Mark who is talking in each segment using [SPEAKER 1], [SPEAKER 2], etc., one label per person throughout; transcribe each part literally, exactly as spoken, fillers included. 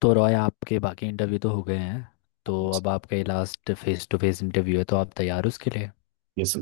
[SPEAKER 1] तो रॉय आपके बाकी इंटरव्यू तो हो गए हैं। तो अब आपका ये last face to face interview है, तो आप तैयार हो उसके लिए।
[SPEAKER 2] यस।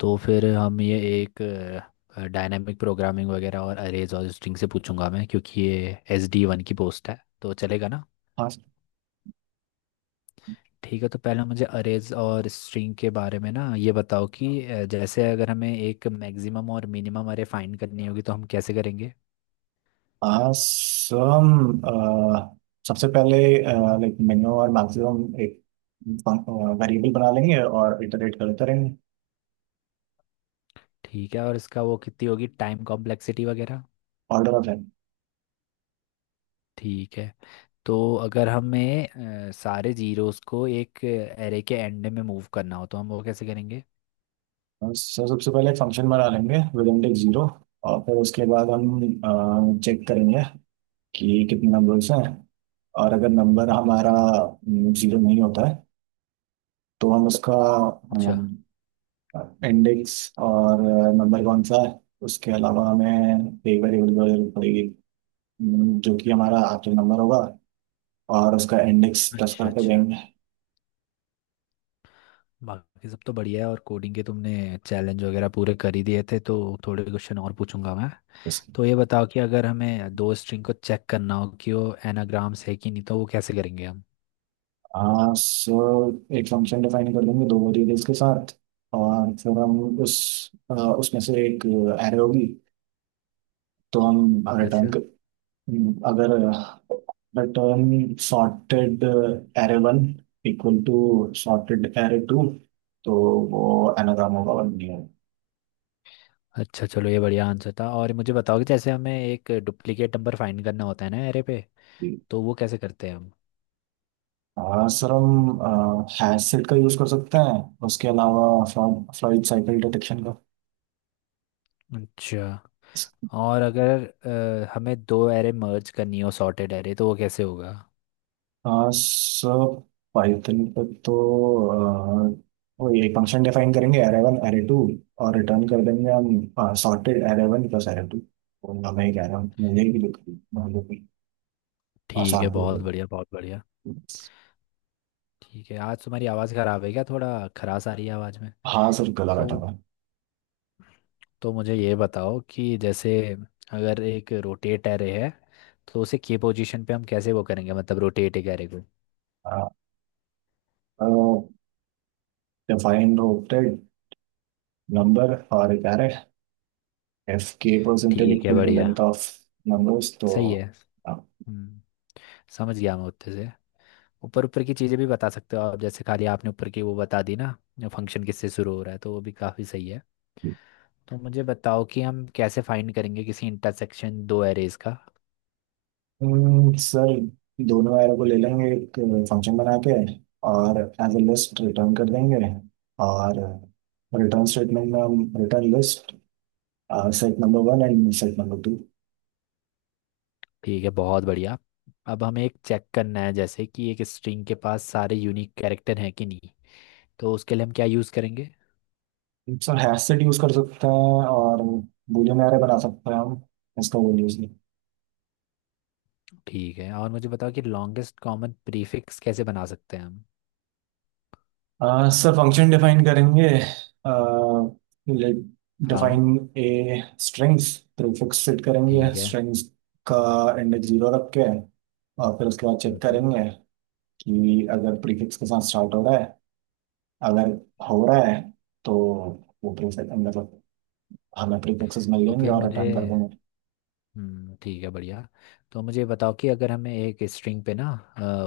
[SPEAKER 1] तो फिर हम ये एक डायनामिक प्रोग्रामिंग वगैरह और अरेज और स्ट्रिंग से पूछूंगा मैं, क्योंकि ये एस डी वन की पोस्ट है, तो चलेगा ना। ठीक है। तो पहले मुझे अरेज और स्ट्रिंग के बारे में ना ये बताओ कि अ, जैसे अगर हमें एक मैक्सिमम और मिनिमम अरे फाइंड करनी होगी तो हम कैसे करेंगे।
[SPEAKER 2] आसम, सबसे पहले लाइक मिनिमम और मैक्सिमम एक वेरिएबल बना लेंगे और इटरेट करते रहेंगे।
[SPEAKER 1] ठीक है। और इसका वो कितनी होगी टाइम कॉम्प्लेक्सिटी वगैरह।
[SPEAKER 2] Order of N.
[SPEAKER 1] ठीक है। तो अगर हमें अ, सारे जीरोस को एक एरे के एंड में मूव करना हो तो हम वो कैसे करेंगे।
[SPEAKER 2] सर सबसे पहले एक फंक्शन बना लेंगे विद इंडेक्स जीरो और फिर उसके बाद हम चेक करेंगे कि कितने नंबर्स हैं, और अगर नंबर हमारा जीरो नहीं होता है तो हम उसका
[SPEAKER 1] अच्छा
[SPEAKER 2] इंडेक्स और नंबर कौन सा है। उसके अलावा हमें एक वेरिएबल की जरूरत पड़ेगी, हम्म, जो कि हमारा आखिरी नंबर होगा और उसका इंडेक्स प्लस
[SPEAKER 1] अच्छा
[SPEAKER 2] करके
[SPEAKER 1] अच्छा।
[SPEAKER 2] देंगे
[SPEAKER 1] बाकी सब तो बढ़िया है, और कोडिंग के तुमने चैलेंज वगैरह पूरे कर ही दिए थे तो थोड़े क्वेश्चन और पूछूंगा मैं।
[SPEAKER 2] इसके।
[SPEAKER 1] तो ये बताओ कि अगर हमें दो स्ट्रिंग को चेक करना हो कि वो एनाग्राम्स है कि नहीं तो वो कैसे करेंगे हम।
[SPEAKER 2] हाँ सो, एक फंक्शन डिफाइन कर लेंगे दो वेरिएबल्स के साथ और फिर हम उस अ, उसमें से एक एरे होगी, तो हम रिटर्न
[SPEAKER 1] अच्छा।
[SPEAKER 2] कर, हम्म, अगर return sorted array one equal to sorted array two, तो वो एनाग्राम होगा वन नहीं होगा।
[SPEAKER 1] अच्छा, चलो ये बढ़िया आंसर था। और मुझे बताओ कि जैसे हमें एक डुप्लीकेट नंबर फाइंड करना होता है ना एरे पे, तो वो कैसे करते हैं हम।
[SPEAKER 2] हाँ सर, हम हैंडसेट का यूज़ कर सकते हैं उसके अलावा फ्लॉइड साइकिल डिटेक्शन का।
[SPEAKER 1] अच्छा। और अगर अ, हमें दो एरे मर्ज करनी हो सॉर्टेड एरे तो वो कैसे होगा।
[SPEAKER 2] हाँ सर, पाइथन पे तो अह, वो ये फंक्शन डिफाइन करेंगे एरे वन एरे टू और रिटर्न कर देंगे हम sorted array one plus array two, और हमें एक एरे मिल जाएगी जो कि मान लो कि
[SPEAKER 1] ठीक
[SPEAKER 2] आसान
[SPEAKER 1] है,
[SPEAKER 2] भी
[SPEAKER 1] बहुत
[SPEAKER 2] होगी।
[SPEAKER 1] बढ़िया बहुत बढ़िया। ठीक है। आज तुम्हारी आवाज़ ख़राब है क्या? थोड़ा खराश आ रही है आवाज़ में।
[SPEAKER 2] हाँ सर, गला बैठा
[SPEAKER 1] तो
[SPEAKER 2] हुआ
[SPEAKER 1] तो मुझे ये बताओ कि जैसे अगर एक रोटेट एरे है तो उसे के पोजीशन पे हम कैसे वो करेंगे, मतलब रोटेट एक एरे को।
[SPEAKER 2] है। डिफाइन रोटेड नंबर और एक array। If k percentage
[SPEAKER 1] ठीक है,
[SPEAKER 2] equal to
[SPEAKER 1] बढ़िया।
[SPEAKER 2] length ऑफ
[SPEAKER 1] हम्म,
[SPEAKER 2] numbers तो।
[SPEAKER 1] सही है। हम्म, समझ गया मैं उत्ते से। ऊपर ऊपर की चीज़ें भी बता सकते हो आप, जैसे खाली आपने ऊपर की वो बता दी ना, फंक्शन किससे शुरू हो रहा है, तो वो भी काफ़ी सही है। तो मुझे बताओ कि हम कैसे फाइंड करेंगे किसी इंटरसेक्शन दो एरेज का।
[SPEAKER 2] हम्म, सर दोनों एरो को ले लेंगे एक फंक्शन बना के और एज ए लिस्ट रिटर्न कर देंगे, और रिटर्न स्टेटमेंट में हम return list set number one and set number two.
[SPEAKER 1] ठीक है, बहुत बढ़िया। अब हमें एक चेक करना है जैसे कि एक स्ट्रिंग के पास सारे यूनिक कैरेक्टर हैं कि नहीं, तो उसके लिए हम क्या यूज़ करेंगे।
[SPEAKER 2] सर हैश सेट यूज कर सकते हैं और boolean array बना सकते हैं हम, इसका वो यूज।
[SPEAKER 1] ठीक है। और मुझे बताओ कि लॉन्गेस्ट कॉमन प्रीफिक्स कैसे बना सकते हैं हम।
[SPEAKER 2] आ, सर फंक्शन डिफाइन करेंगे लाइक
[SPEAKER 1] हाँ।
[SPEAKER 2] Define a strings, prefix set करेंगे
[SPEAKER 1] ठीक है।
[SPEAKER 2] स्ट्रिंग्स का इंडेक्स जीरो रख के, और फिर उसके बाद चेक
[SPEAKER 1] हम्म।
[SPEAKER 2] करेंगे कि अगर प्रीफिक्स के साथ स्टार्ट हो रहा है, अगर हो रहा है तो वो प्रीफिक्स मतलब हमें प्रीफिक्सेस मिल
[SPEAKER 1] तो
[SPEAKER 2] जाएंगे
[SPEAKER 1] फिर
[SPEAKER 2] और
[SPEAKER 1] मुझे,
[SPEAKER 2] रिटर्न कर देंगे।
[SPEAKER 1] हम्म, ठीक है, बढ़िया। तो मुझे बताओ कि अगर हमें एक स्ट्रिंग पे ना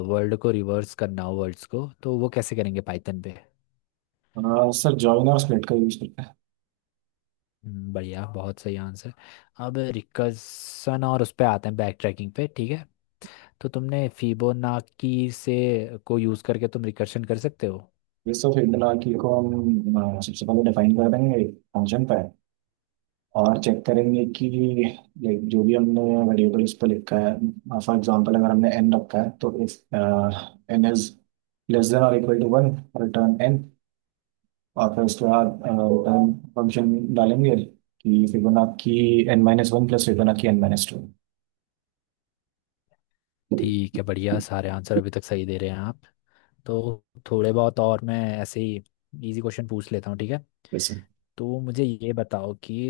[SPEAKER 1] वर्ल्ड को रिवर्स करना हो वर्ड्स को तो वो कैसे करेंगे पाइथन पे।
[SPEAKER 2] आ, सर जॉइन और स्प्लिट का यूज करते हैं।
[SPEAKER 1] हम्म, बढ़िया, बहुत सही आंसर। अब रिकर्सन और उस पे आते हैं, बैक ट्रैकिंग पे, ठीक है। तो तुमने फिबोनाकी से को यूज़ करके तुम रिकर्शन कर सकते हो।
[SPEAKER 2] ये सब फील्ड की को हम आ, सबसे पहले डिफाइन कर देंगे फंक्शन पे, और चेक करेंगे कि लाइक जो भी हमने वेरिएबल्स पे लिखा है। फॉर एग्जांपल अगर हमने एन रखा है तो if N is less than और equal to one return N, और फिर उसके बाद रिटर्न फंक्शन डालेंगे कि Fibonacci N minus one plus Fibonacci N minus two.
[SPEAKER 1] ठीक है, बढ़िया। सारे आंसर अभी तक सही दे रहे हैं आप। तो थोड़े बहुत और मैं ऐसे ही इजी क्वेश्चन पूछ लेता हूँ, ठीक है।
[SPEAKER 2] जैसे
[SPEAKER 1] तो मुझे ये बताओ कि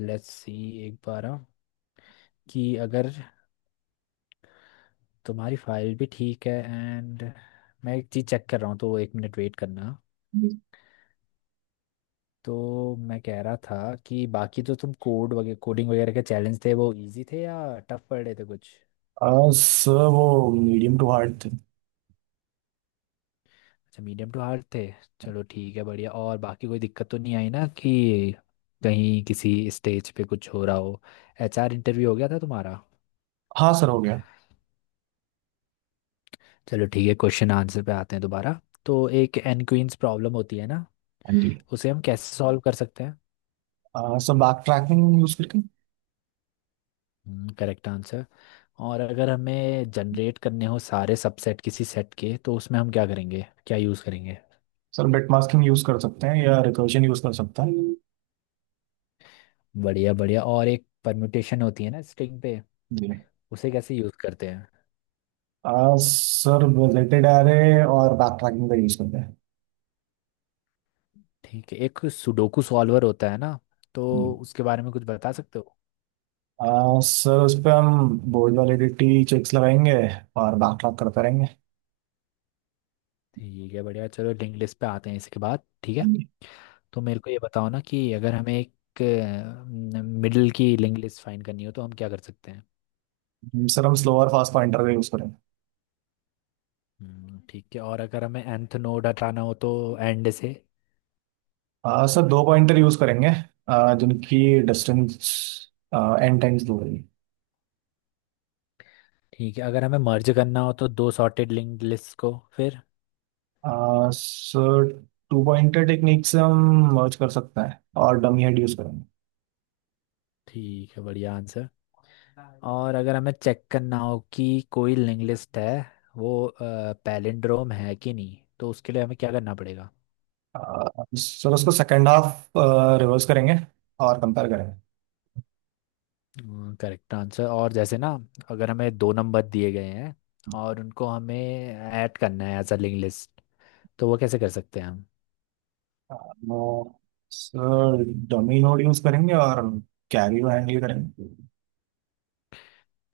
[SPEAKER 1] लेट्स सी एक बार, अ, कि अगर तुम्हारी फाइल भी ठीक है। एंड मैं एक चीज़ चेक कर रहा हूँ तो एक मिनट वेट करना। तो मैं कह रहा था कि बाकी जो तुम कोड वगैरह कोडिंग वगैरह के चैलेंज थे वो इजी थे या टफ पड़ रहे थे कुछ।
[SPEAKER 2] अह, सर वो मीडियम टू हार्ड थे।
[SPEAKER 1] अच्छा, मीडियम टू हार्ड थे। चलो ठीक है, बढ़िया। और बाकी कोई दिक्कत तो नहीं आई ना कि कहीं किसी स्टेज पे कुछ हो रहा हो? एचआर इंटरव्यू हो गया था तुम्हारा?
[SPEAKER 2] हाँ सर हो गया।
[SPEAKER 1] चलो ठीक है, क्वेश्चन आंसर पे आते हैं दोबारा। तो एक एनक्वींस प्रॉब्लम होती है ना,
[SPEAKER 2] हाँ जी।
[SPEAKER 1] उसे हम कैसे सॉल्व कर सकते
[SPEAKER 2] अह, सर बैक ट्रैकिंग यूज करके।
[SPEAKER 1] हैं? Correct answer. और अगर हमें जनरेट करने हो सारे सबसेट किसी सेट के तो उसमें हम क्या करेंगे, क्या यूज़ करेंगे?
[SPEAKER 2] सर बिट मास्किंग यूज कर सकते हैं या रिकर्जन यूज कर सकते हैं।
[SPEAKER 1] बढ़िया बढ़िया। और एक परम्यूटेशन होती है ना स्ट्रिंग पे,
[SPEAKER 2] जी।
[SPEAKER 1] उसे कैसे यूज करते हैं?
[SPEAKER 2] आ, सर बुलेटेड एरे और बैक ट्रैकिंग का यूज करते हैं।
[SPEAKER 1] ठीक है। एक सुडोकू सॉल्वर होता है ना, तो
[SPEAKER 2] जी।
[SPEAKER 1] उसके बारे में कुछ बता सकते हो?
[SPEAKER 2] आ, सर उस पर हम बोर्ड वैलिडिटी चेक्स लगाएंगे और बैक ट्रैक करते रहेंगे।
[SPEAKER 1] ठीक है, बढ़िया। चलो लिंक लिस्ट पे आते हैं इसके बाद, ठीक
[SPEAKER 2] हाँ
[SPEAKER 1] है।
[SPEAKER 2] जी।
[SPEAKER 1] तो मेरे को ये बताओ ना कि अगर हमें एक मिडिल की लिंक लिस्ट फाइंड करनी हो तो हम क्या कर सकते हैं?
[SPEAKER 2] हम्म, सर हम स्लो और फास्ट पॉइंटर का यूज करेंगे।
[SPEAKER 1] हम्म, ठीक है। और अगर हमें nth नोड हटाना हो तो एंड से?
[SPEAKER 2] आ, सर दो पॉइंटर यूज करेंगे, आ, जिनकी डिस्टेंस एन टाइम्स दूर है।
[SPEAKER 1] ठीक है। अगर हमें मर्ज करना हो तो दो सॉर्टेड लिंक्ड लिस्ट को फिर?
[SPEAKER 2] आ, सर टू पॉइंटर टेक्निक से हम मर्ज कर सकते हैं और डमी हेड यूज करेंगे।
[SPEAKER 1] ठीक है, बढ़िया आंसर। और अगर हमें चेक करना हो कि कोई लिंक लिस्ट है वो पैलिंड्रोम है कि नहीं, तो उसके लिए हमें क्या करना पड़ेगा?
[SPEAKER 2] आ, सर उसको सेकेंड हाफ रिवर्स करेंगे और कंपेयर करेंगे।
[SPEAKER 1] Correct answer. और जैसे ना अगर हमें दो नंबर दिए गए हैं और उनको हमें ऐड करना है एज अ लिंक लिस्ट, तो वो कैसे कर सकते हैं हम?
[SPEAKER 2] हाँ, सर डमी नोड यूज करेंगे और कैरी को हैंडल करेंगे।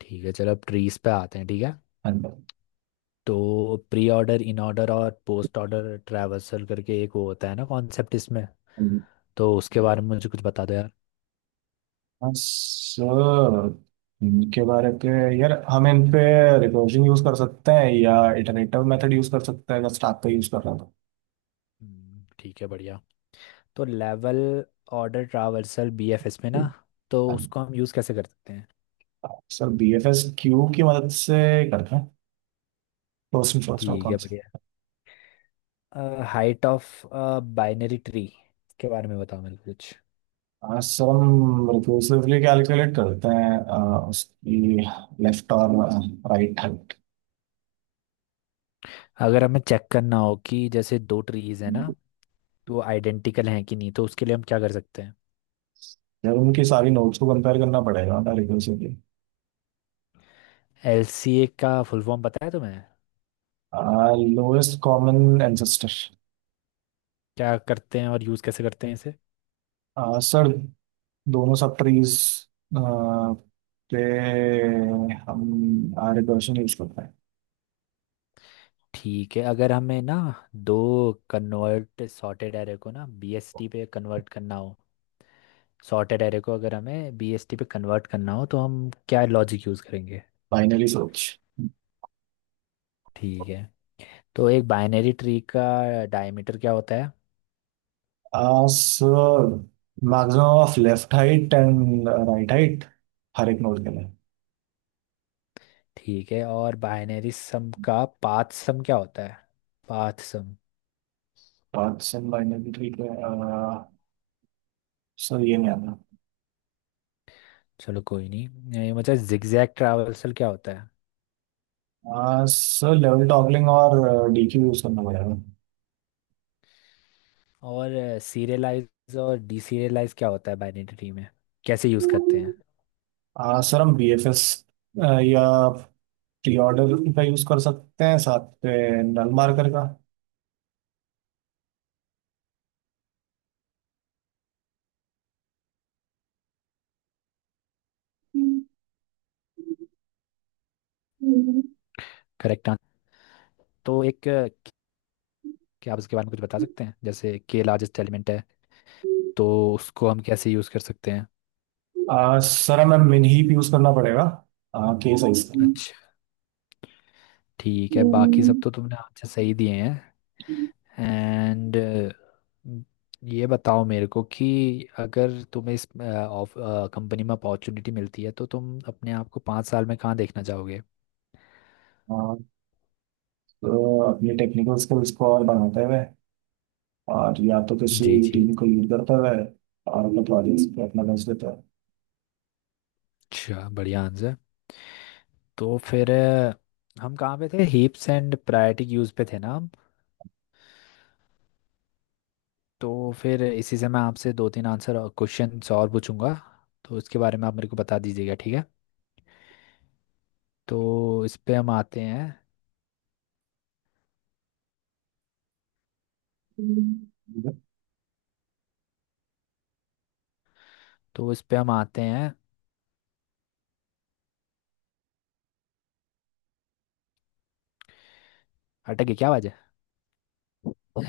[SPEAKER 1] ठीक है, चलो अब ट्रीज पे आते हैं, ठीक है।
[SPEAKER 2] And-
[SPEAKER 1] तो प्री ऑर्डर, इन ऑर्डर और पोस्ट ऑर्डर ट्रैवर्सल करके एक वो होता है ना कॉन्सेप्ट इसमें,
[SPEAKER 2] and-
[SPEAKER 1] तो उसके हम्म बारे में मुझे कुछ बता दो यार।
[SPEAKER 2] हाँ, सर इनके बारे पे यार हम इन पे रिकर्जन यूज कर सकते हैं या इटरेटिव मेथड यूज कर सकते हैं, अगर स्टार्ट पे यूज कर रहा था।
[SPEAKER 1] हम्म, ठीक है, बढ़िया। तो लेवल ऑर्डर ट्रावर्सल बीएफएस में ना, तो
[SPEAKER 2] हाँ,
[SPEAKER 1] उसको हम यूज़ कैसे कर सकते हैं?
[SPEAKER 2] Sir B F S queue की मदद से करते हैं, फर्स्ट इन फर्स्ट आउट
[SPEAKER 1] ठीक है, बढ़िया।
[SPEAKER 2] Concept.
[SPEAKER 1] Height of binary tree के बारे में बताओ मेरे को कुछ।
[SPEAKER 2] हाँ, सर हम रिकर्सिवली कैलकुलेट करते हैं अ, उसकी लेफ्ट और राइट हैंड।
[SPEAKER 1] अगर हमें चेक करना हो कि जैसे दो ट्रीज है ना, तो वो आइडेंटिकल हैं कि नहीं, तो उसके लिए हम क्या कर सकते हैं?
[SPEAKER 2] यार उनकी सारी नोट्स को कंपेयर करना पड़ेगा ना रिकर्सिवली।
[SPEAKER 1] एलसीए का फुल फॉर्म पता है तुम्हें?
[SPEAKER 2] Lowest common ancestor.
[SPEAKER 1] क्या करते हैं और यूज़ कैसे करते हैं इसे?
[SPEAKER 2] सर दोनों सब ट्रीज पे हम आ रिकर्शन यूज करते हैं।
[SPEAKER 1] ठीक है। अगर हमें ना दो कन्वर्ट सॉर्टेड एरे को ना बीएसटी पे कन्वर्ट करना हो, सॉर्टेड एरे को अगर हमें बीएसटी पे कन्वर्ट करना हो तो हम क्या लॉजिक यूज़ करेंगे?
[SPEAKER 2] Binary search.
[SPEAKER 1] ठीक है। तो एक बाइनरी ट्री का डायमीटर क्या होता है?
[SPEAKER 2] Sir maximum of left height and right height, हर एक नोड के लिए।
[SPEAKER 1] ठीक है। और बाइनरी सम का पाथ सम क्या होता है? Path some.
[SPEAKER 2] Paths in binary tree पे सर ये नहीं
[SPEAKER 1] चलो कोई नहीं। ये मतलब जिगजैग ट्रैवर्सल क्या होता है?
[SPEAKER 2] आता। सर लेवल टॉगलिंग और डीक्यू यूज करना पड़ेगा।
[SPEAKER 1] और सीरियलाइज और डीसीरियलाइज क्या होता है बाइनरी ट्री में, कैसे यूज़ करते हैं?
[SPEAKER 2] आ, सर हम बीएफएस या प्री ऑर्डर का यूज कर सकते हैं साथ पे नल मार्कर का।
[SPEAKER 1] Correct answer. तो एक अ, क्या आप उसके बारे में कुछ बता सकते हैं जैसे के लार्जेस्ट एलिमेंट है, तो उसको हम कैसे यूज़ कर सकते हैं?
[SPEAKER 2] आ, सर हमें मिन ही यूज करना पड़ेगा, आ, के साइज का।
[SPEAKER 1] अच्छा, ठीक है। बाकी सब तो तुमने आंसर सही दिए हैं। एंड ये बताओ मेरे को कि अगर तुम्हें इस कंपनी में अपॉर्चुनिटी मिलती है तो तुम अपने आप को पाँच साल में कहाँ देखना चाहोगे?
[SPEAKER 2] आ, तो अपने टेक्निकल स्किल्स को और बढ़ाते हुए और या तो
[SPEAKER 1] जी
[SPEAKER 2] किसी
[SPEAKER 1] जी।
[SPEAKER 2] टीम को लीड करते हुए और अपने प्रोजेक्ट्स पे अपना बेस्ट देता
[SPEAKER 1] अच्छा, बढ़िया आंसर। तो फिर अ, हम कहाँ पे थे, हीप्स एंड प्रायोरिटी यूज पे थे ना हम। तो फिर इसी से मैं आपसे दो तीन आंसर और क्वेश्चंस और पूछूंगा, तो इसके बारे में आप मेरे को बता दीजिएगा, ठीक है। तो इस पे हम आते हैं।
[SPEAKER 2] है।
[SPEAKER 1] तो इस पे हम आते हैं। अटक गई क्या आवाज? पडिर ऑय filtरण है वह सारे हैं अ..